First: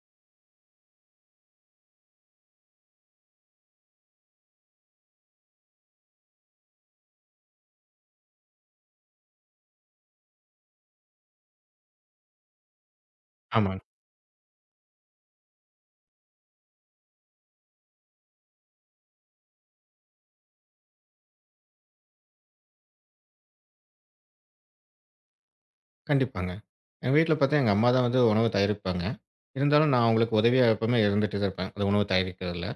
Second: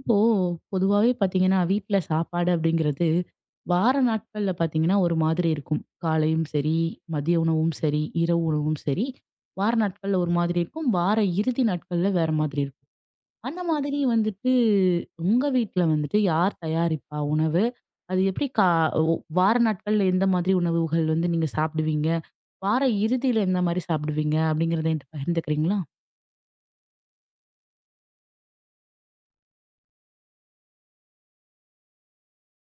இப்போ பொதுவாவே பாத்தீங்கன்னா, வீட்ல சாப்பாடு அப்படிங்கிறது வார நாட்கள்ல பாத்தீங்கன்னா, ஒரு மாதிரி இருக்கும். காலையும் சரி, மதிய உணவும் சரி, இரவு உணவும் சரி, வார நாட்கள்ல ஒரு மாதிரி இருக்கும். வார இறுதி நாட்கள்ல வேற மாதிரி இருக்கும். அந்த ஆமாங்க. மாதிரி வந்துட்டு உங்க வீட்ல வந்துட்டு யார் தயாரிப்பா உணவு? அது எப்படி கா ஒ வார நாட்கள்ல எந்த மாதிரி உணவுகள் வந்து நீங்க சாப்பிடுவீங்க? வார இறுதியில எந்த மாரி சாப்பிடுவீங்க? அப்படிங்கிறத என்ட்ட பகிர்ந்துக்கிறீங்களா? கண்டிப்பாங்க. எங்க வீட்ல பார்த்தா எங்க அம்மா தான் வந்து உணவு தயாரிப்பாங்க. இருந்தாலும் நான் அவங்களுக்கு உதவியா எப்பவுமே இருந்துட்டு தான் இருப்பேன். அந்த உணவு தயாரிக்கிறதுல.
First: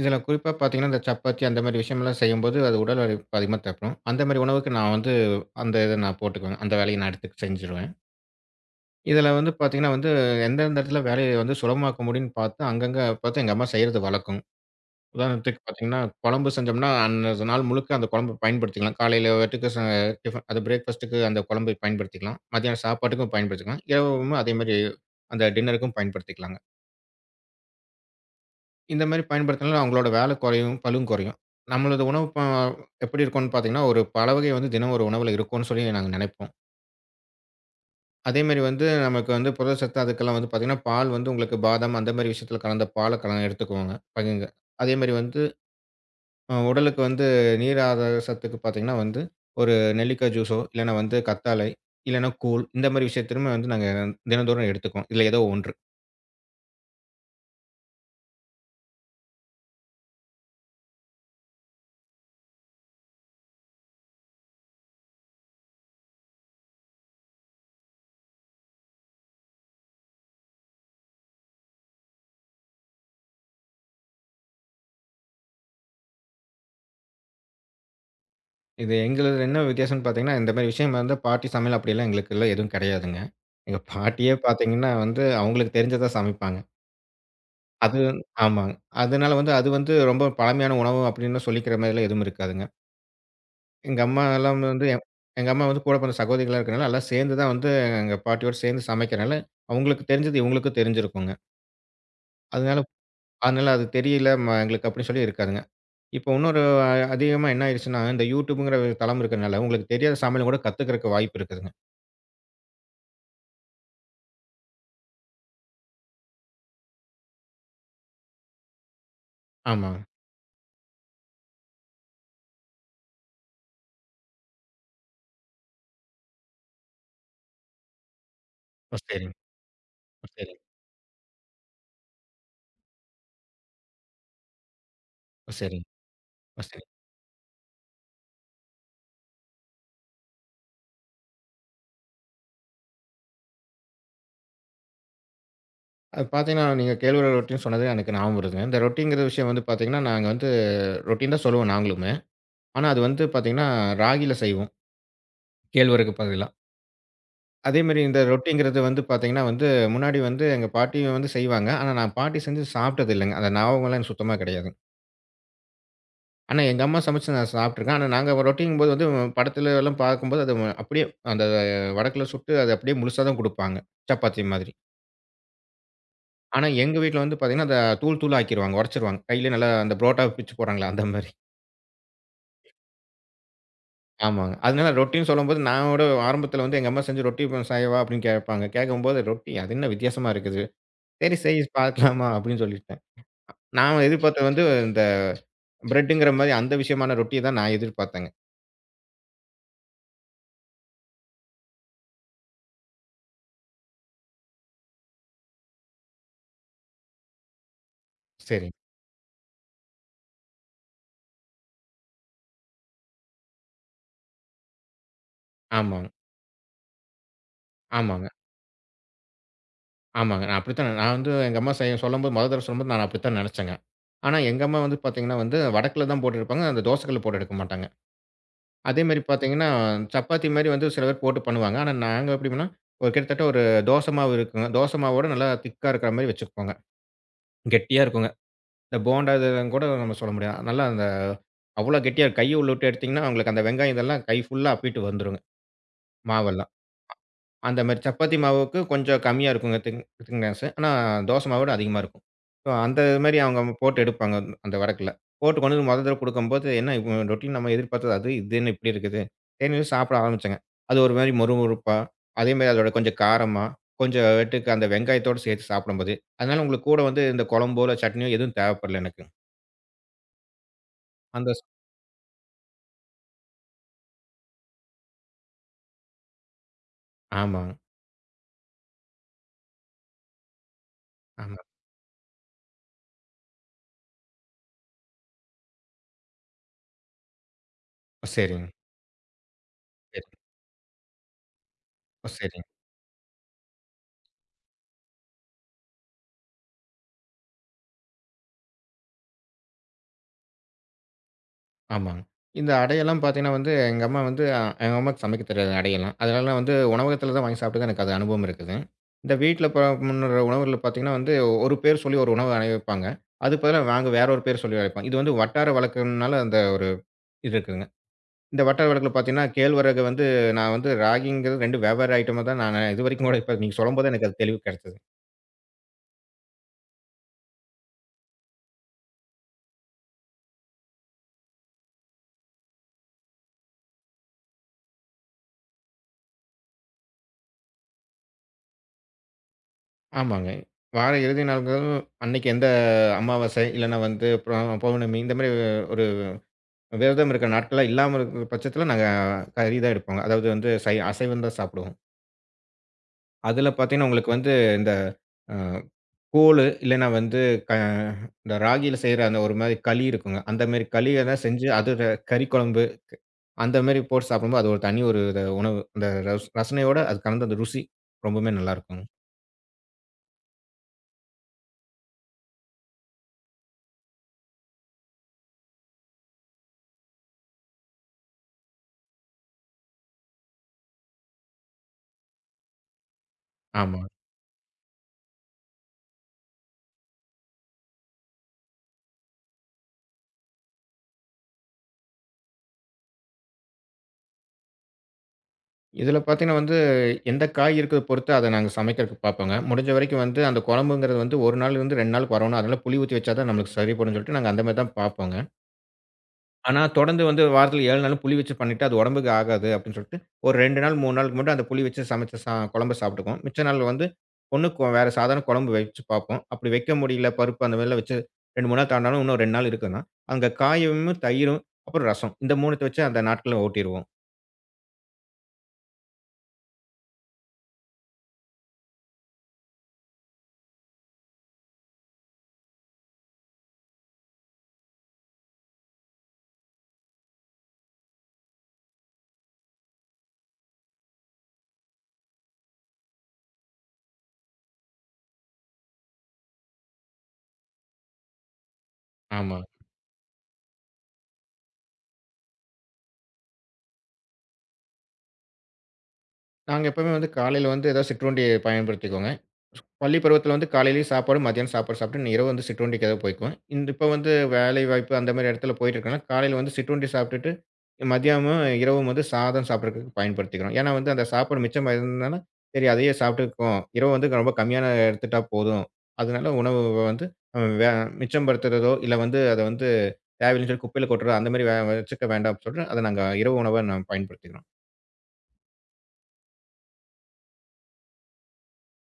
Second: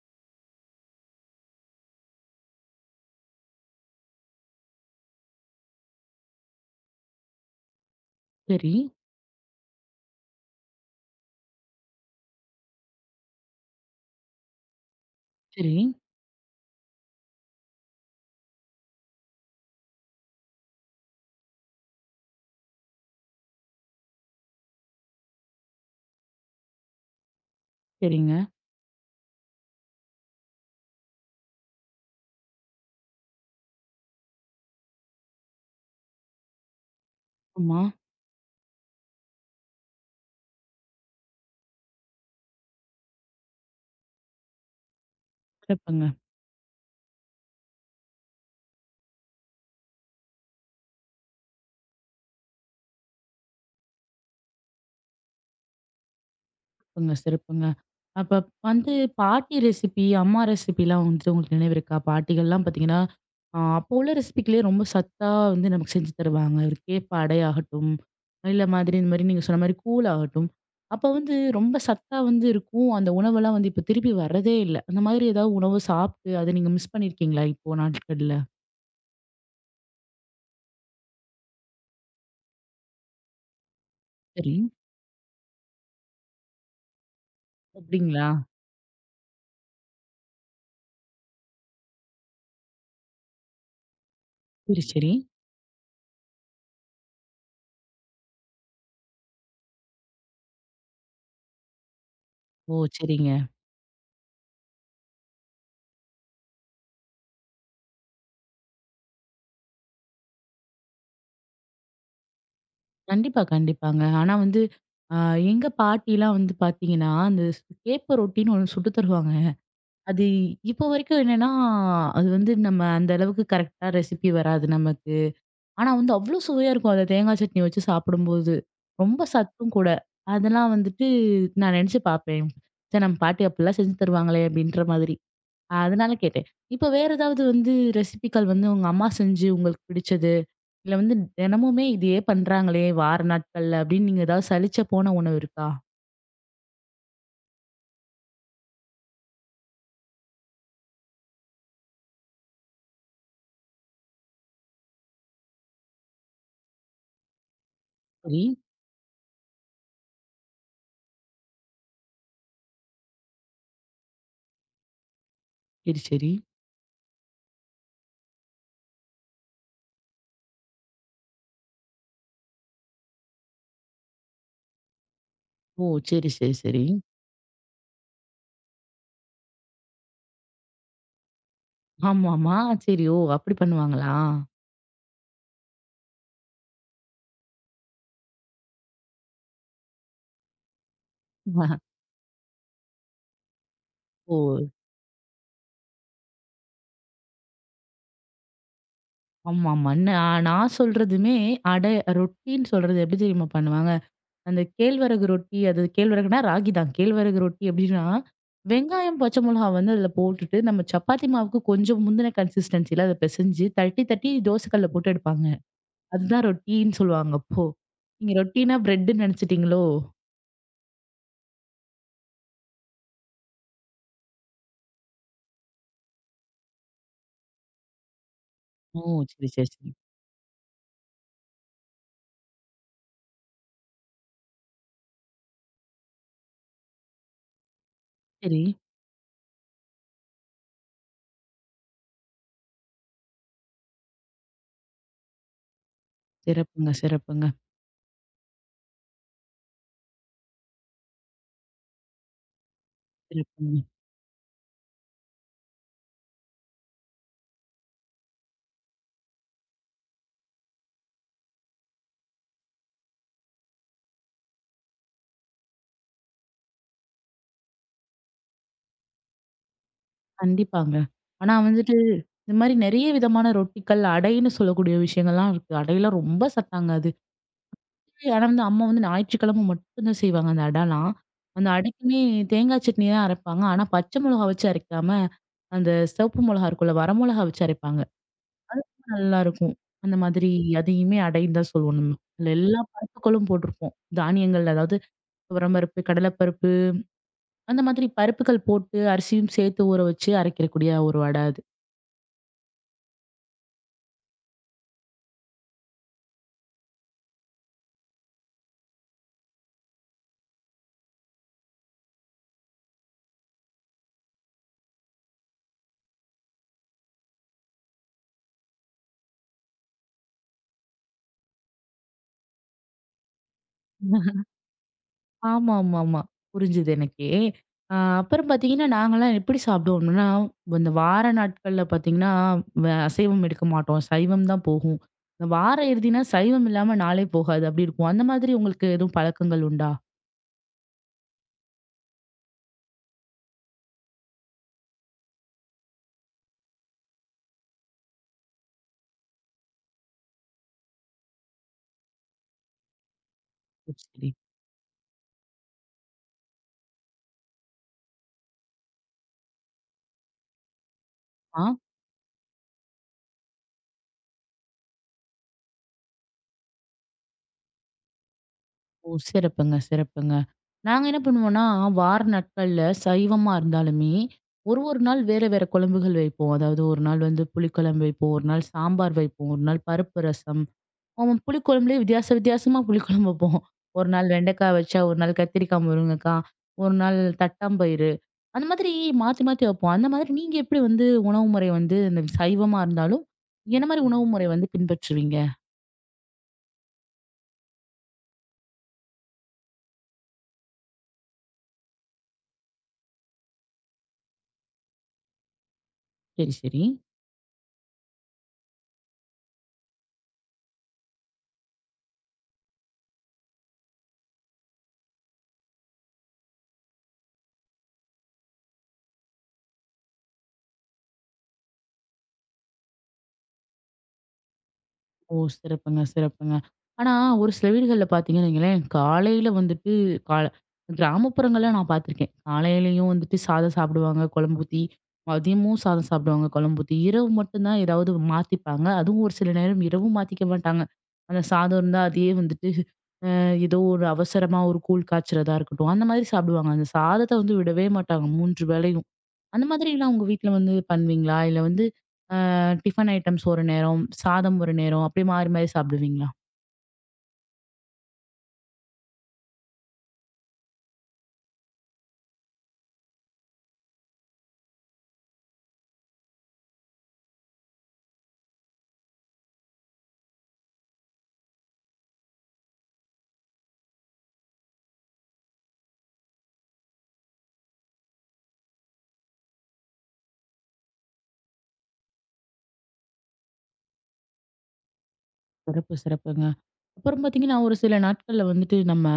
இதில குறிப்பா பார்த்தீங்கன்னா, இந்த சப்பாத்தி அந்த மாரி விஷயம்லாம் செய்யும்போது அது உடல் உழைப்பு அதிகமா தேவைப்படும். அந்த மாரி உணவுக்கு நான் வந்து அந்த இத நான் போட்டுக்குவேன். அந்த வேலைய நான் எடுத்து செஞ்சுருவேன். சரி, இதில வந்து பார்த்தீங்கன்னா வந்து எந்தெந்த இடத்துல வேலைய வந்து சுலபமாக்க முடியும்னு பார்த்து அங்கங்க பார்த்து எங்க அம்மா செய்றது வழக்கம். உதாரணத்துக்கு சரி, பார்த்தீங்கன்னா, குழம்பு செஞ்சோம்னா, அன்னைய நாள் முழுக்க அந்த குழம்பு பயன்படுத்திக்கலாம். காலையில வட்டுக்கு டிஃபன் அது பிரேக்ஃபாஸ்ட்டுக்கு அந்த குழம்பை பயன்படுத்திக்கலாம். மத்தியானம் சாப்பாட்டுக்கும் பயன்படுத்திக்கலாம். இரவும் அதேமாரி அந்த டின்னருக்கும் பயன்படுத்திக்கலாங்க. சரிங்க. இந்த மாரி பயன்படுத்தினாலும் அவங்களோட வேலை குறையும், பளுவும் குறையும். நம்மளது உணவு எப்படி இருக்கும்னு பார்த்தீங்கன்னா, ஒரு பல வகை வந்து தினம் ஒரு உணவுல இருக்கும்னு சொல்லி நாங்க நெனைப்போம். ஆமா. அதேமாரி வந்து நமக்கு வந்து புரதச்சத்து அதுக்கெல்லாம் வந்து பார்த்தீங்கன்னா, பால் வந்து உங்களுக்கு பாதாம் அந்த மாரி விஷயத்தில கலந்த பால கல எடுத்துக்குவோங்க. பகிங்க. அதேமாரி வந்து சிறப்புங்க. உடலுக்கு வந்து நீர் ஆதார சத்துக்கு பார்த்தீங்கன்னா வந்து, ஒரு நெல்லிக்காய் ஜூஸோ, இல்லன்னா வந்து கத்தாழை, இல்லன்னா கூழ் இந்த மாரி விஷயத்திலுமே வந்து நாங்க தினந்தோறும் எடுத்துக்குவோம். இதுல ஏதோ ஒன்று. சிறப்புங்க, சிறப்புங்க. அப்ப வந்து பாட்டி ரெசிபி, அம்மா ரெசிபிலாம் வந்துட்டு உங்களுக்கு நினைவு இருக்கா? பாட்டிகள்லாம் பார்த்தீங்கன்னா, அப்போ உள்ள ரெசிபிக்குலயே ரொம்ப சத்தா வந்து நமக்கு செஞ்சு தருவாங்க. ஒரு கேப்ப அடையாகட்டும், இல்ல மாதிரி இந்த மாரி நீங்க சொன்ன மாரி கூழ் ஆகட்டும். அப்ப வந்து ரொம்ப சத்தா வந்து இருக்கும். அந்த உணவெல்லாம் வந்து இப்ப திருப்பி வர்றதே இல்ல. அந்த மாதிரி ஏதாவது உணவு சாப்பிட்டு அத நீங்க மிஸ் பண்ணியிருக்கீங்களா? இப்போ நாட்கள்ல? இது எங்களது என்ன வித்தியாசம்னு பார்த்தீங்கன்னா, இந்த மாரி விஷயம் வந்து பாட்டி சமையல் அப்படியெல்லாம் எங்களுக்குள்ள எதுவும் கிடையாதுங்க. எங்க பாட்டியே சரி. பார்த்தீங்கன்னா வந்து, அவங்களுக்கு தெரிஞ்சத சமைப்பாங்க. அது அப்படிங்களா? ஆமாங்க. அதனால வந்து அது வந்து ரொம்ப பழமையான உணவு அப்படின்னு சொல்லிக்கிற மாரிலாம் எதுவும் இருக்காதுங்க. எங்க அம்மா எல்லாம் சரி, வந்து சரி. எங்க அம்மா வந்து கூட பிறந்த சகோதரிகளா இருக்கிறனால, எல்லாம் சேர்ந்து தான் வந்து எங்க பாட்டியோட சேர்ந்து சமைக்கிறனால, அவங்களுக்கு தெரிஞ்சது இவங்களுக்கும் தெரிஞ்சிருக்குங்க. அதனால ஓ, சரிங்க. அதனால அது தெரியல எங்களுக்கு அப்படின்னு சொல்லி இருக்காதுங்க. இப்போ இன்னொரு அதிகமா என்ன ஆயிடுச்சுன்னா, இந்த YouTubeங்கிற தளம் இருக்கிறனால, உங்களுக்கு தெரியாத சமையல கூட கத்துக்கிறதுக்கு வாய்ப்பு இருக்குதுங்க. கண்டிப்பா, கண்டிப்பாங்க. ஆனா வந்து அ எங்க பாட்டிலாம் வந்து பாத்தீங்கன்னா, அந்த கேப்ப ரொட்டின்னு ஒண்ணு சுட்டு தருவாங்க. ஆமாங்க. அது இப்போ வரைக்கும் என்னன்னா, அது வந்து நம்ம அந்த அளவுக்கு கரெக்ட்டா ரெசிபி வராது நமக்கு. ஆனா வந்து அவ்ளோ சுவையா இருக்கும். அத தேங்காய் சட்னி வச்சு சாப்பிடும்போது. ஓ! ரொம்ப சரிங்க. சத்தும் கூட. ஓ! சரிங்க. அதெல்லாம் வந்துட்டு நான் நெனச்சு பாப்பேன். ச்சே, நம்ம பாட்டி அப்படிலாம் செஞ்சு தருவாங்களே அப்படின்ற மாதிரி. ஓ! சரிங்க. அதனால கேட்டேன். ஓ! இப்ப சரிங்க. வேற ஏதாவது வந்து ரெசிபிக்கள் வந்து உங்க அம்மா செஞ்சு உங்களுக்கு பிடிச்சது? இல்ல வந்து தினமுமே இதையே பண்றாங்களே வார நாட்கள்ல அப்படின்னு நீங்க ஏதாவது சலிச்ச போன உணவு இருக்கா? அது பார்த்தீங்கன்னா, நீங்க கேழ்வரகு ரொட்டின்னு சொன்னது எனக்கு ஞாபகம் வருதுங்க. இந்த ரொட்டிங்கிற விஷயம் வந்து பார்த்தீங்கன்னா, நாங்க வந்து ரொட்டின்னு தான் சொல்லுவோம் நாங்களுமே. ஆனா அது வந்து பார்த்தீங்கன்னா, ராகியில செய்வோம். கேழ்வரகு பதிலா. அதே மாரி இந்த சரி. ரொட்டிங்கிறது வந்து பார்த்தீங்கன்னா வந்து, முன்னாடி வந்து எங்க பாட்டியும் வந்து செய்வாங்க. ஆனா நான் பாட்டி செஞ்சு சாப்பிட்டது இல்லங்க. அந்த ஞாபகம்லாம் எனக்கு சுத்தமா கிடையாது. சரி, சரி. ஆனா எங்க அம்மா சமைச்சு நான் சாப்பிட்டுருக்கேன். ஆனா நாங்க ரொட்டிங்கும்போது வந்து படத்துல எல்லாம் பார்க்கும்போது அது அப்படியே அந்த வடக்குல சுட்டு அது அப்படியே முழுசா தான் குடுப்பாங்க. சப்பாத்தி மாதிரி. ஓ, சரி, சரி, ஆனா சரி. எங்க வீட்ல வந்து பார்த்தீங்கன்னா, அத தூள் தூளா ஆக்கிருவாங்க. உடைச்சிருவாங்க. கையிலேயே நல்லா அந்த புரோட்டா பிச்சு போடுறாங்களே அந்த மாரி. ஆமாமா. சரி. ஓ, அப்படி பண்ணுவாங்களா? ஆமாங்க. அதனால ரொட்டின்னு சொல்லும்போது நானோட ஆரம்பத்துல வந்து எங்க அம்மா செஞ்சு ரொட்டி செய்யவா அப்படின்னு கேட்பாங்க. கேட்கும்போது ரொட்டி அது என்ன வித்தியாசமா இருக்குது. சரி செய் ஆஹ், பார்க்கலாமா அப்படின்னு சொல்லிட்டு நான் எதிர்பார்த்தது வந்து ஓ! இந்த பிரெட்டுங்கிற மாரி அந்த விஷயமான ரொட்டிய தான் நான் எதிர்பார்த்தேங்க. ஆமாமா. நான் சொல்றதுமே அடை ரொட்டின்னு சொல்றது எப்படி தெரியுமா பண்ணுவாங்க? அந்த கேழ்வரகு ரொட்டி அது கேழ்வரகுனா ராகி தான். கேழ்வரகு ரொட்டி எப்படின்னா, சரி. வெங்காயம், பச்சை மிளகா வந்து அதில போட்டுட்டு, நம்ம சப்பாத்தி மாவுக்கு கொஞ்சம் முந்தின கன்சிஸ்டன்சில அத பெசஞ்சு தட்டி, தட்டி தோசைக்கல்ல போட்டு எடுப்பாங்க. ஆமாங்க, அதுதான் ரொட்டின்னு சொல்லுவாங்க அப்போ. ஆமாங்க, நீங்க ரொட்டினா பிரெட்ன்னு நினைச்சிட்டீங்களோ? ஆமாங்க. நான் அப்படித்தான் வந்து எங்க அம்மா செய்ய சொல்லும்போது மொத தடவ சொல்லும்போது நான் அப்படித்தான் நெனச்சேங்க. ஆனா எங்க அம்மா வந்து பார்த்தீங்கன்னா வந்து வடக்குல தான் போட்டுருப்பாங்க. அந்த தோசை கல்ல போட்டு எடுக்க மாட்டாங்க. ஓ, அதே மாரி சரி, பார்த்தீங்கன்னா, சரி, சரி. சப்பாத்தி மாரி வந்து சில பேர் போட்டு பண்ணுவாங்க. ஆனா நாங்க எப்படின்னா, ஒரு கிட்டத்தட்ட ஒரு தோசை மாவு இருக்குங்க. தோசை மாவோட நல்லா திக்கா இருக்கிற மாரி வச்சுக்குவோங்க. கெட்டியா இருக்குங்க. சரி. இந்த போண்டா இதெல்லாம் கூட நம்ம சொல்ல முடியாது. நல்லா அந்த அவ்வளோ கெட்டியா இருக்கும். கைய உள்ள விட்டு எடுத்தீங்கன்னா, உங்களுக்கு அந்த வெங்காயம் இதெல்லாம் கை ஃபுல்லா அப்பிட்டு வந்துருங்க, மாவெல்லாம். சிறப்புங்க, சிறப்புங்க, அந்த மாரி சப்பாத்தி மாவுக்கு கொஞ்சம் கம்மியா இருக்குங்க திக்னெஸ். ஆனா தோசை மாவோட அதிகமா இருக்கும். ஸோ அந்த மாரி அவங்க சிறப்புங்க. போட்டு எடுப்பாங்க அந்த வடக்குல. போட்டு கொண்டு வந்து முதல் தடவ குடுக்கும்போது என்ன ரொட்டின் நம்ம எதிர்பார்த்தது அது, இது என்ன இப்படி இருக்குது? சரின்னு சாப்பிட ஆரம்பிச்சேங்க. அது ஒரு மாரி மொறுமொறுப்பா, அதே மாரி அதோட கொஞ்சம் காரமா, கொஞ்சம் வெட்டுக்கு அந்த வெங்காயத்தோட சேர்த்து சாப்பிடும்போது, அதனால உங்களுக்கு கூட வந்து இந்த குழம்போ, இல்ல சட்னியோ எதுவும் தேவைப்படல எனக்கு. கண்டிப்பாங்க. அந்த ஆனா வந்துட்டு, இந்த மாரி நெறைய விதமான ரொட்டிகள், அடைன்னு சொல்லக்கூடிய விஷயங்கள்லாம் இருக்கு. அடையெல்லாம் ரொம்ப சத்தாங்க அது. ஆமாங்க. ஆனா வந்து அம்மா வந்து ஞாயிற்றுக்கிழமை மட்டும் தான் செய்வாங்க அந்த அடலாம். ஆமா. அந்த அடைக்குமே தேங்காய் சட்னி தான் அரைப்பாங்க. ஆனா பச்சை மிளகா வச்சு அரைக்காம, அந்த சிவப்பு மிளகா இருக்குல்ல, வர மிளகா வச்சு அரைப்பாங்க. ஓ! சரிங்க. நல்லாருக்கும். அந்த சரி. மாதிரி அதையுமே அடைன்னு தான் சொல்லுவோம் நம்ம. ஓ! அதுல சரிங்க. எல்லா பருப்புகளும் போட்டிருப்போம். தானியங்கள் அதாவது துவரம் பருப்பு, கடலைப்பருப்பு அந்த மாதிரி பருப்புகள் போட்டு அரிசியும் சேர்த்து ஊற வச்சு அரைக்கக்கூடிய ஒரு வடை அது. ஆமாங்க. இந்த அடையெல்லாம் பார்த்தீங்கன்னா வந்து, எங்க அம்மா வந்து எங்க அம்மாக்கு சமைக்க தெரியாது அடையெல்லாம். அதனால வந்து உணவகத்தில தான் வாங்கி சாப்பிட்டு தான் எனக்கு அது அனுபவம் இருக்குது. இந்த வீட்ல முன்னுற உணவுகள்ல பார்த்தீங்கன்னா வந்து, ஒரு பேர் சொல்லி ஒரு உணவு அடைய வைப்பாங்க. அதுக்கு பதிலா நாங்க வேற ஒரு பேர் சொல்லி அழைப்போம். இது வந்து வட்டார வழக்குனால அந்த ஒரு இது இருக்குதுங்க. இந்த வட்டார வழக்குல பார்த்தீங்கன்னா, கேழ்வரகு வந்து நான் வந்து ராகிங்கிறது 2 வெவ்வேறு ஐட்டமா தான் நான் இதுவரைக்கும் கூட இப்ப நீங்க சொல்லும்போது எனக்கு அது தெளிவு கிடைச்சது. ஆமாமாமா. புரிஞ்சுது எனக்கே. அ அப்புறம் பார்த்தீங்கன்னா, நாங்கலாம் எப்படி சாப்பிடுவோம்னா, இந்த வார நாட்கள்ல பார்த்தீங்கன்னா, அசைவம் எடுக்க மாட்டோம். சைவம் தான் போகும். இந்த வார இறுதினா சைவம் இல்லாம நாளே போகாது. அப்படி இருக்கும். அந்த மாதிரி உங்களுக்கு எதுவும் பழக்கங்கள் உண்டா? ஆமாங்க. வார இறுதி நாள்கள் அன்னைக்கு எந்த அமாவாசை, இல்லன்னா வந்து அப்புறம் பௌர்ணமி இந்த மாரி ஒரு விரதம் இருக்கிற நாட்கள்லாம் இல்லாம இருக்கிற பட்சத்தில நாங்க கறி தான் எடுப்போங்க. அதாவது வந்து அசைவம் தான் சாப்பிடுவோம். அதில பார்த்தீங்கன்னா, சரி. உங்களுக்கு வந்து இந்த அ கூழு இல்லன்னா வந்து க இந்த ராகியில செய்ற அந்த ஒரு மாரி களி இருக்குங்க. அந்த மாரி களியெல்லாம் ஆ. செஞ்சு அதோட கறி குழம்பு அந்த மாரி போட்டு சாப்பிடும்போது, அது ஒரு தனி ஒரு இத உணவு. அந்த ரசனையோட அது கலந்த அந்த ருசி ரொம்பவுமே நல்லாருக்கும். ஓ, சிறப்புங்க, சிறப்புங்க. நாங்க என்ன பண்ணுவோம்னா, வார நாட்கள்ல சைவமா இருந்தாலுமே, ஒரு ஒரு நாள் வேற வேற குழம்புகள் வைப்போம். அதாவது ஒரு நாள் வந்து புளிக்குழம்பு வைப்போம், ஒரு நாள் சாம்பார் வைப்போம், ஒரு நாள் பருப்பு ரசம். அவன் புளிக்குழம்புலயே வித்தியாச வித்தியாசமா புளிக்குழம்பு வைப்போம். ஆமா. ஒரு நாள் வெண்டைக்காய் வச்சா, ஒரு நாள் கத்திரிக்காய், முருங்கக்காய், ஒரு நாள் தட்டாம்பயிறு. அந்த மாதிரி மாத்தி மாத்தி வைப்போம். அந்த மாதிரி நீங்க எப்படி வந்து உணவு முறை வந்து இந்த சைவமா இருந்தாலும், என்ன மாரி உணவு முறை வந்து பின்பற்றுவீங்க? இதில பார்த்தீங்கன்னா வந்து, எந்த காய் இருக்குத பொறுத்து அத நாங்க சமைக்கிறதுக்கு பார்ப்போங்க. முடிஞ்ச வரைக்கும் வந்து அந்த குழம்புங்கிறது வந்து 1 நாள்லருந்து 2 நாளுக்கு வரணும். அதனால புளி ஊத்தி வச்சா தான் நம்மளுக்கு சரிப்படும்னு சொல்லிட்டு நாங்க அந்த மாரி தான் பார்ப்போங்க. சரி, ஆனா சரி. தொடர்ந்து வந்து வாரத்துல 7 நாளும் புளி வச்சு பண்ணிட்டா அது உடம்புக்கு ஆகாது அப்படின்னு சொல்லிட்டு, ஒரு 2 நாள் 3 நாளுக்கு மட்டும் அந்த புளி வச்சு சமைச்ச குழம்ப சாப்பிட்டுக்குவோம். மிச்ச நாள் வந்து ஒண்ணு வேற சாதாரண குழம்பு வச்சு பார்ப்போம். அப்படி வைக்க முடியல பருப்பு அந்த மாரிலாம் வச்சு 2, 3 நாள் தாண்டாலும் இன்னும் 2 நாள் இருக்குன்னா, அங்க காயும், தயிரும், அப்புறம் ரசம். இந்த 3த்த வச்சு அந்த நாட்கள ஓட்டிருவோம். ஓ, சிறப்புங்க, சிறப்புங்க. ஆனா, ஒரு சில வீடுகள்ல பார்த்தீங்கன்னு வைங்களேன், காலையில வந்துட்டு கால கிராமப்புறங்கள்ல நான் பார்த்துருக்கேன். காலையிலயும் வந்துட்டு சாதம் சாப்பிடுவாங்க, குழம்பு ஊத்தி. மதியமும் சாதம் சாப்பிடுவாங்க, குழம்பு ஊத்தி. இரவு மட்டும் தான் ஏதாவது மாத்திப்பாங்க. அதுவும் ஒரு சில நேரம் இரவும் மாத்திக்க மாட்டாங்க. அந்த சாதம் இருந்தா அதையே வந்துட்டு ஏதோ ஒரு அவசரமா ஒரு கூழ் காய்ச்சறதா இருக்கட்டும், அந்த மாதிரி சாப்பிடுவாங்க. அந்த சாதத்த வந்து விடவே மாட்டாங்க 3 வேளையும். ஆமா. அந்த மாதிரிலாம் உங்க வீட்ல வந்து பண்ணுவீங்களா? இல்ல வந்து டிஃபன் ஐட்டம்ஸ் ஒரு நேரம், சாதம் ஒரு நேரம், அப்படியே மாறி மாறி சாப்பிடுவீங்களா? நாங்க எப்பவுமே வந்து காலையில வந்து ஏதாவது சிற்றுண்டிய பயன்படுத்திக்குவோங்க. பள்ளி பருவத்தில வந்து காலையிலேயும் சாப்பாடு, மதியானம் சாப்பாடு சாப்பிட்டு நான் இரவு வந்து சிற்றுண்டிக்கு ஏதாவது போய்க்குவேன். இந்த இப்ப வந்து வேலை வாய்ப்பு அந்த மாரி இடத்துல போயிட்டு இருக்கனால, காலையில வந்து சிற்றுண்டி சாப்பிட்டுட்டு, மதியமும் இரவும் வந்து சாதம் சாப்பிடுறதுக்கு பயன்படுத்திக்கிறோம். ஏன்னா வந்து அந்த சாப்பாடு மிச்சம் இருந்ததுனால, சரி அதையே சாப்பிட்டுக்குவோம். இரவு வந்து ரொம்ப கம்மியான எடுத்துட்டா போதும். அதனால உணவு வந்து வே மிச்சப்படுத்துறதோ, இல்ல வந்து அத வந்து தேவையில்லன்னு சொல்லி குப்பையில கொட்டுறதோ அந்த மாரி வச்சுக்க வேண்டாம்னு சொல்லிட்டு, அத நாங்க இரவு உணவா நாங்க பயன்படுத்திக்கிறோம். சிறப்பு, சிறப்புங்க. அப்புறம் பார்த்தீங்கன்னா, ஒரு சில நாட்கள்ல வந்துட்டு நம்ம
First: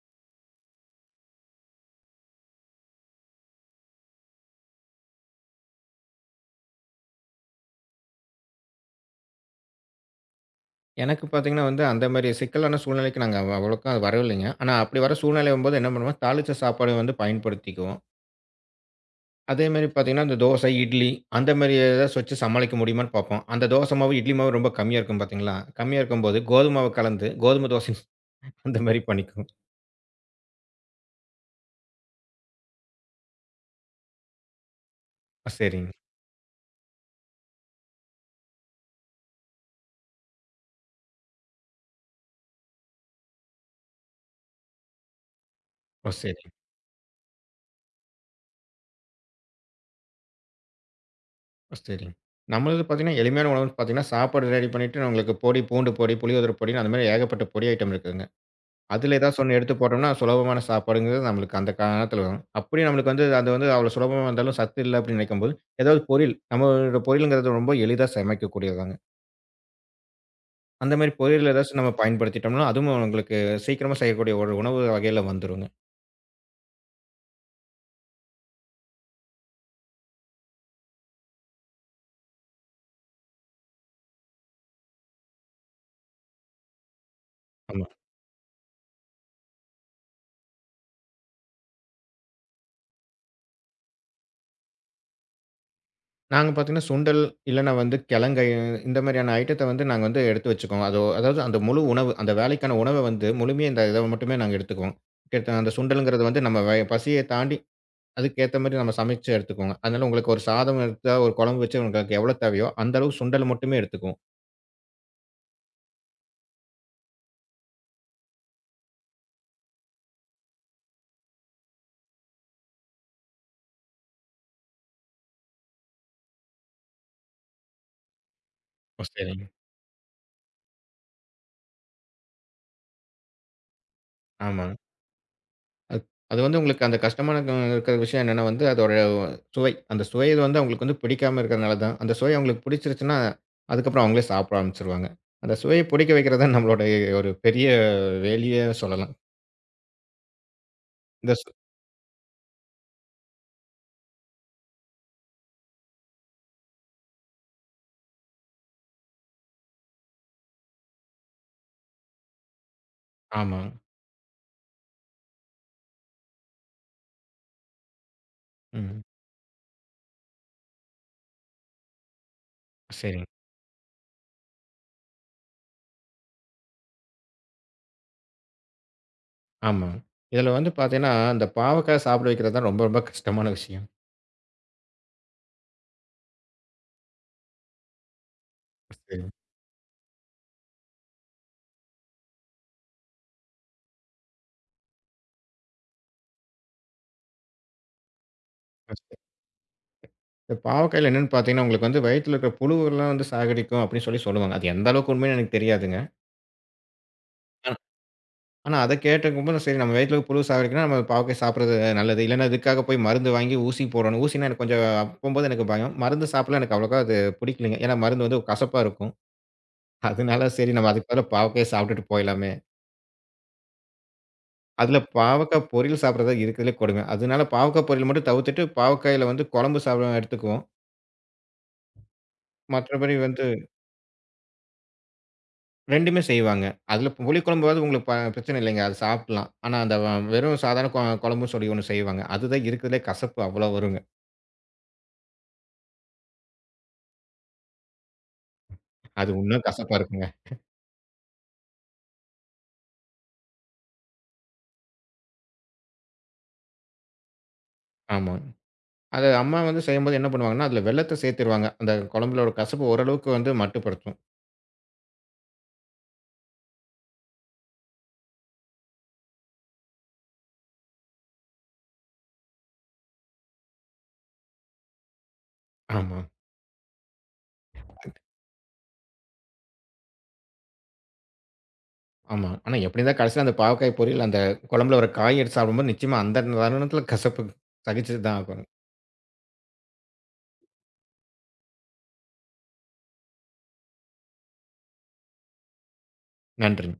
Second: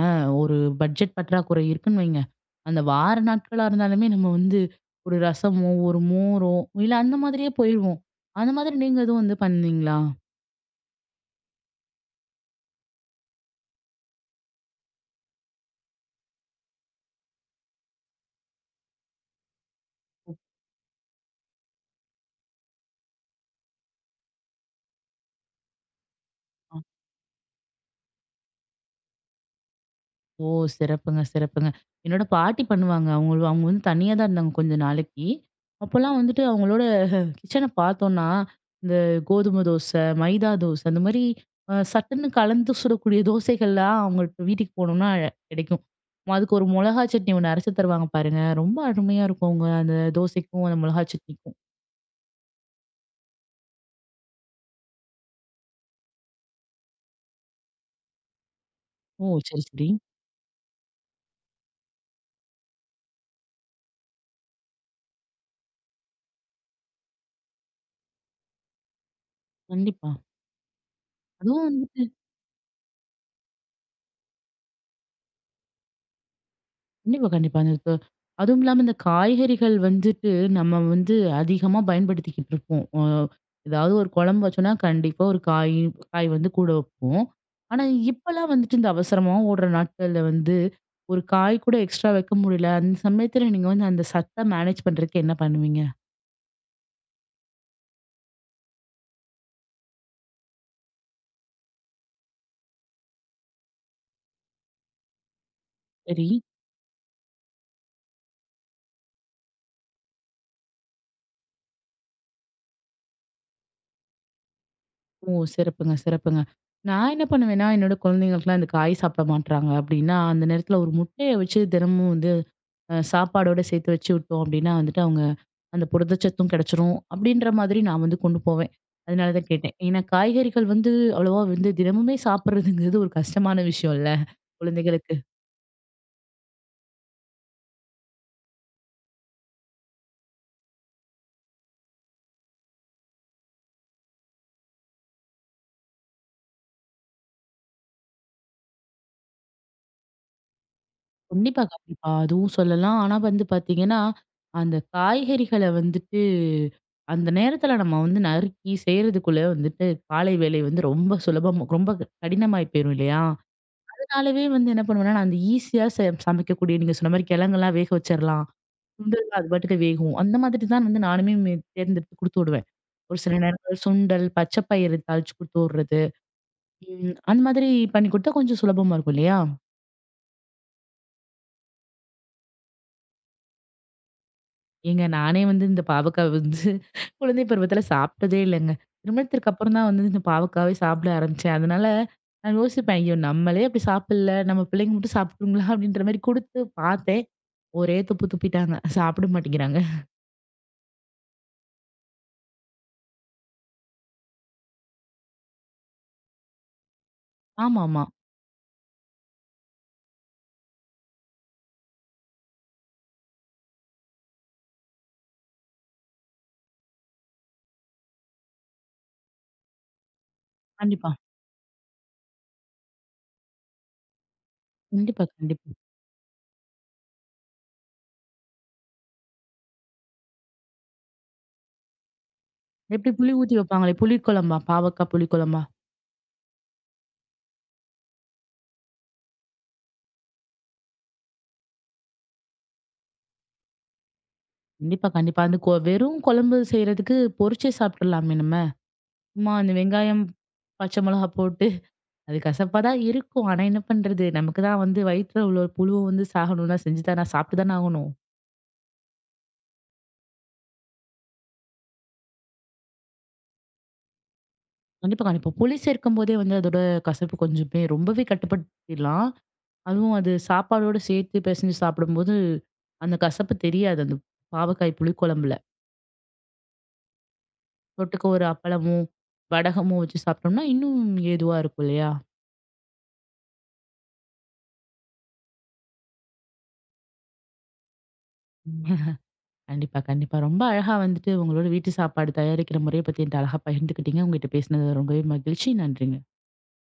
ஒரு பட்ஜெட் பற்றாக்குறை இருக்குன்னு வைங்க. அந்த வார நாட்களா இருந்தாலுமே நம்ம வந்து ஒரு ரசமோ, ஒரு மோரோ, இல்ல அந்த மாதிரியே போயிருவோம். அந்த மாதிரி நீங்க எதுவும் வந்து பண்ணீங்களா? எனக்கு பார்த்தீங்கன்னா வந்து, அந்த மாரி சிக்கலான சூழ்நிலைக்கு நாங்க அவ்வளோக்கா வரவில்லைங்க. ஆனா அப்படி வர சூழ்நிலையும்போது என்ன பண்ணுவோம், தாளிச்ச சாப்பாடு வந்து பயன்படுத்திக்குவோம். அதே மாரி பார்த்தீங்கன்னா, இந்த தோசை, இட்லி அந்த மாரி ஏதாச்சு வச்சு சமாளிக்க முடியுமான்னு பார்ப்போம். அந்த தோசை மாவு, இட்லி மாவு ரொம்ப கம்மியா இருக்கும் பார்த்தீங்களா? கம்மியா இருக்கும்போது கோதும மாவு கலந்து, கோதுமை தோசை அந்த மாரி பண்ணிக்குவோம். ஓ, சிறப்புங்க, சிறப்புங்க. என்னோட பாட்டி பண்ணுவாங்க. அவங்க அவங்க வந்து தனியா தான் இருந்தாங்க கொஞ்ச நாளைக்கு. ஓ! சரிங்க. அப்போலாம் வந்துட்டு அவங்களோட கிச்சன பார்த்தோம்னா, இந்த கோதுமை தோசை, மைதா தோசை அந்த மாரி சட்டுன்னு கலந்து சுடக்கூடிய தோசைகள்லாம் அவங்க வீட்டுக்கு போனோம்னா கிடைக்கும். ஓ! சரிங்க. அதுக்கு ஒரு மொளகா சட்னி ஒண்ணு அரைச்சு தருவாங்க பாருங்க. ரொம்ப அருமையா இருக்கும். அவங்க அந்த தோசைக்கும் அந்த மொளகா சட்னிக்கும். ஓ! சரிங்க. நம்மளது பார்த்தீங்கன்னா, எளிமையான உணவுன்னு பார்த்தீங்கன்னா, சாப்பாடு ரெடி பண்ணிட்டு, உங்களுக்கு பொடி, பூண்டு பொடி, புளியோதரை பொடின்னு அந்த மாரி ஏகப்பட்ட பொடி ஐட்டம் இருக்குங்க. அதில ஓ, ஏதாச்சு ஒண்ணு சரி, எடுத்து சரி. போட்டோம்னா, சுலபமான சாப்பாடுங்கிறது நம்மளுக்கு அந்த காலத்துல வரும். அப்படியும் நம்மளுக்கு வந்து அது வந்து அவ்வளோ சுலபமா வந்தாலும் சத்து இல்ல அப்படின்னு நினைக்கும்போது, ஏதாவது பொரியல் நம்மளோட பொரியலுங்கிறது ரொம்ப எளிதா சமைக்கக்கூடியதுதாங்க. கண்டிப்பா. அந்த மாரி பொரியல் அதுவும் ஏதாச்சும் நம்ம வந்துட்டு பயன்படுத்திட்டோம்னா, அதுவும் உங்களுக்கு சீக்கிரமா செய்யக்கூடிய ஒரு உணவு வகையில வந்துருங்க. கண்டிப்பா, கண்டிப்பா. அந்த இப்ப அதுவும் இல்லாம இந்த காய்கறிகள் வந்துட்டு நம்ம வந்து அதிகமா பயன்படுத்திக்கிட்டு இருப்போம். ஏதாவது ஒரு குழம்பு வச்சோம்னா, கண்டிப்பா ஒரு காய் காய் வந்து கூட வைப்போம். ஆனா, ஆமா. இப்பலாம் வந்துட்டு இந்த அவசரமா ஓடுற நாட்கள்ல வந்து, ஒரு காய் கூட எக்ஸ்ட்ரா வைக்க முடியல. அந்த சமயத்துல நீங்க வந்து அந்த சத்த மேனேஜ் பண்றதுக்கு என்ன பண்ணுவீங்க? நாங்க பார்த்தீங்கன்னா, சுண்டல் இல்லன்னா வந்து கிழங்கு இந்த மாரியான ஐட்டத்த வந்து நாங்க வந்து எடுத்து வச்சுக்குவோம். அது அதாவது அந்த முழு உணவு அந்த வேலைக்கான உணவ வந்து முழுமையா இந்த இத மட்டுமே நாங்க எடுத்துக்குவோம். கிட்டத்தட்ட அந்த சுண்டல்ங்கிறது சரி. வந்து நம்ம வய பசிய தாண்டி அதுக்கேத்த மாரி நம்ம சமைச்சு எடுத்துக்கோங்க. அதனால உங்களுக்கு ஒரு சாதம் எடுத்தா, ஒரு குழம்பு வச்சு உங்களுக்கு எவ்வளோ தேவையோ, அந்த அளவு சுண்டல் மட்டுமே எடுத்துக்குவோம். ஓ, சிறப்புங்க, சிறப்புங்க. நான் என்ன பண்ணுவேன்னா, என்னோட குழந்தைங்களுக்குலாம் இந்த காய் சாப்பிட மாட்றாங்க அப்படின்னா, அந்த நேரத்துல ஒரு முட்டைய வச்சு தினமும் வந்து சாப்பாடோட சேர்த்து வச்சு விட்டோம் அப்படின்னா வந்துட்டு அவங்க அந்த புரதச்சத்தும் கிடைச்சிரும். அப்படின்ற மாதிரி நான் வந்து கொண்டு போவேன். ஓ! அதனால சரிங்க. தான் கேட்டேன். ஏன்னா காய்கறிகள் வந்து அவ்வளவா வந்து தினமுமே சாப்பிடுறதுங்கிறது ஒரு கஷ்டமான விஷயம்ல ஆமாங்க. குழந்தைகளுக்கு. அது அது வந்து உங்களுக்கு அந்த கஷ்டமான இருக்கிற விஷயம் என்னன்னா வந்து, அதோட சுவை. அந்த சுவை இது வந்து அவங்களுக்கு வந்து பிடிக்காம இருக்கிறனால தான். அந்த சுவை அவங்களுக்கு பிடிச்சிருச்சுன்னா, அதுக்கப்புறம் அவங்களே சாப்பிட ஆரம்பிச்சுருவாங்க. அந்த சுவைய பிடிக்க வைக்கிறது தான் நம்மளோட ஒரு பெரிய வேலையே சொல்லலாம். இந்த சு கண்டிப்பா, கண்டிப்பா. அதுவும் சொல்லலாம். ஆனா வந்து பார்த்தீங்கன்னா, அந்த காய்கறிகள வந்துட்டு அந்த நேரத்தில நம்ம வந்து நறுக்கி செய்றதுக்குள்ள வந்துட்டு காலை வேலை வந்து ரொம்ப சுலபம் ரொம்ப கடினமாயி போயிரும் இல்லையா? ஆமாங்க. அதனாலவே வந்து என்ன பண்ணுவேன்னா, நான் அந்த ஈஸியா ச சமைக்கக்கூடிய நீங்க சொன்ன மாரி கிழங்கெல்லாம் வேக வச்சிரலாம். ம். சுண்டல்லாம் அது பாட்டுக்கு வேகும். அந்த மாதிரி தான் வந்து நானுமே தேர்ந்தெடுத்து குடுத்து விடுவேன். ஒரு சரிங்க. சில நேரங்கள் சுண்டல், பச்சை பயிறு தாளிச்சு குடுத்து விடுறது. ம். அந்த மாதிரி பண்ணி குடுத்தா கொஞ்சம் சுலபமா இருக்கும் இல்லையா? ஆமாங்க. இதில வந்து பார்த்தீங்கன்னா, இந்த பாவக்காய் சாப்பிட வைக்கிறது தான் ரொம்ப ரொம்ப கஷ்டமான விஷயம். ஏங்க நானே வந்து இந்த பாவக்காய் வந்து குழந்தை பருவத்தில சாப்பிட்டதே இல்லங்க. சரிங்க. திருமணத்திற்கு அப்புறம் தான் வந்து இந்த பாவக்காவே சாப்பிட ஆரம்பிச்சேன். அதனால நான் யோசிப்பேன், ஐயோ, நம்மளே அப்படி சாப்பிடல. நம்ம பிள்ளைங்க மட்டும் சாப்பிட்டுருங்களா? அப்படின்ற மாரி குடுத்து பார்த்தேன். ஒரே துப்பு துப்பிட்டாங்க. சாப்பிட மாட்டேங்கிறாங்க. இந்த பாவக்காயில என்னன்னு பார்த்தீங்கன்னா, உங்களுக்கு வந்து வயித்துல இருக்கிற புழுவெல்லாம் வந்து சாகடிக்கும் அப்படின்னு சொல்லி சொல்லுவாங்க. அது எந்த அளவுக்கு உண்மைன்னு எனக்கு தெரியாதுங்க. ஆனா ஆமாமா. ஆனா அத கேட்டுக்கும்போது சரி நம்ம வயித்துல புழு சாகடிக்கும்னா நம்ம பாவக்காய் சாப்பிடுறது நல்லது. இல்லன்னா இதுக்காக போய் மருந்து வாங்கி ஊசி போடணும். ஊசினா எனக்கு கொஞ்சம் அப்பம்போது எனக்கு பயம். மருந்து சாப்பிடலாம் எனக்கு அவ்வளோக்கா அது பிடிக்கலங்க. ஏன்னா மருந்து வந்து கசப்பா இருக்கும். அதனால சரி நம்ம கண்டிப்பா. அதுக்கு பதிலா பாவக்காய சாப்பிட்டுட்டு போயிடலாமே. அதுல கண்டிப்பா, பாவக்காய் கண்டிப்பா. பொரியல் சாப்பிடுறது தான் இருக்கிறதுலே கொடுமை. அதனால பாவக்காய் பொரியல் மட்டும் தவிர்த்துட்டு பாவக்காயில வந்து குழம்பு சாப்பிட எடுத்துக்குவோம். எப்படி மற்றபடி புளி வந்து ஊத்தி வைப்பாங்களே, புளிக்குழம்பா? பாவக்காய் புளிக்குழம்பா? 2மே செய்வாங்க. அதுல புளிக்குழம்பாவது உங்களுக்கு பிரச்சனை இல்லைங்க. அது சாப்பிடலாம். ஆனா, அந்த வெறும் சாதாரண குழம்புன்னு சொல்லி ஒண்ணு செய்வாங்க. அதுதான் இருக்கிறதுலே கசப்பு அவ்வளோ வருங்க. கண்டிப்பா, கண்டிப்பா. அந்த வெறும் குழம்பு செய்றதுக்கு பொரிச்சே சாப்ட்டுறலாமே நம்ம. அது சும்மா இன்னும் அந்த கசப்பா வெங்காயம், இருக்குங்க. பச்சை மிளகா போட்டு அது கசப்பா தான் இருக்கும். ஆனா என்ன பண்றது? நமக்கு தான் வந்து வயித்துல உள்ள புழுவ வந்து சாகணும்னா செஞ்சு தான சாப்ட்டு தானே ஆகணும். ஆமாங்க. அது அம்மா வந்து செய்யும்போது என்ன பண்ணுவாங்கன்னா, அதுல வெல்லத்த சேர்த்துருவாங்க. அந்த குழம்புலோட கசப்பு ஓரளவுக்கு வந்து மட்டுப்படுத்தும். கண்டிப்பா, கண்டிப்பா. புளி சேர்க்கும்போதே வந்து அதோட கசப்பு கொஞ்சமே ரொம்பவே கட்டுப்படுத்திடலாம். அதுவும் அது சாப்பாடோட சேர்த்து பெசஞ்சு சாப்பிடும்போது, அந்த கசப்பு தெரியாது. அந்த பாவக்காய் புளி குழம்புல. ஆமா, தொட்டுக்க ஒரு அப்பளமோ, வடகமோ வச்சு சாப்ட்டோம்னா இன்னும் ஏதுவா இருக்கும் இல்லையா? ஆமா. ஆனா, எப்படி இருந்தாலும் கடைசியில அந்த பாவக்காய் பொரியல் அந்த குழம்புல ஒரு காய் எடுத்து சாப்பிடும்போது நிச்சயமா அந்த தருணத்தில கசப்பு சகிச்சு தான் ஆகணும். கண்டிப்பா, கண்டிப்பா. ரொம்ப அழகா வந்துட்டு உங்களோட வீட்டு சாப்பாடு தயாரிக்கிற முறைய பத்தி என்ட்ட அழகா பகிர்ந்துக்கிட்டீங்க. உங்ககிட்ட பேசினது ரொம்பவே மகிழ்ச்சி. நன்றிங்க. நன்றிங்க.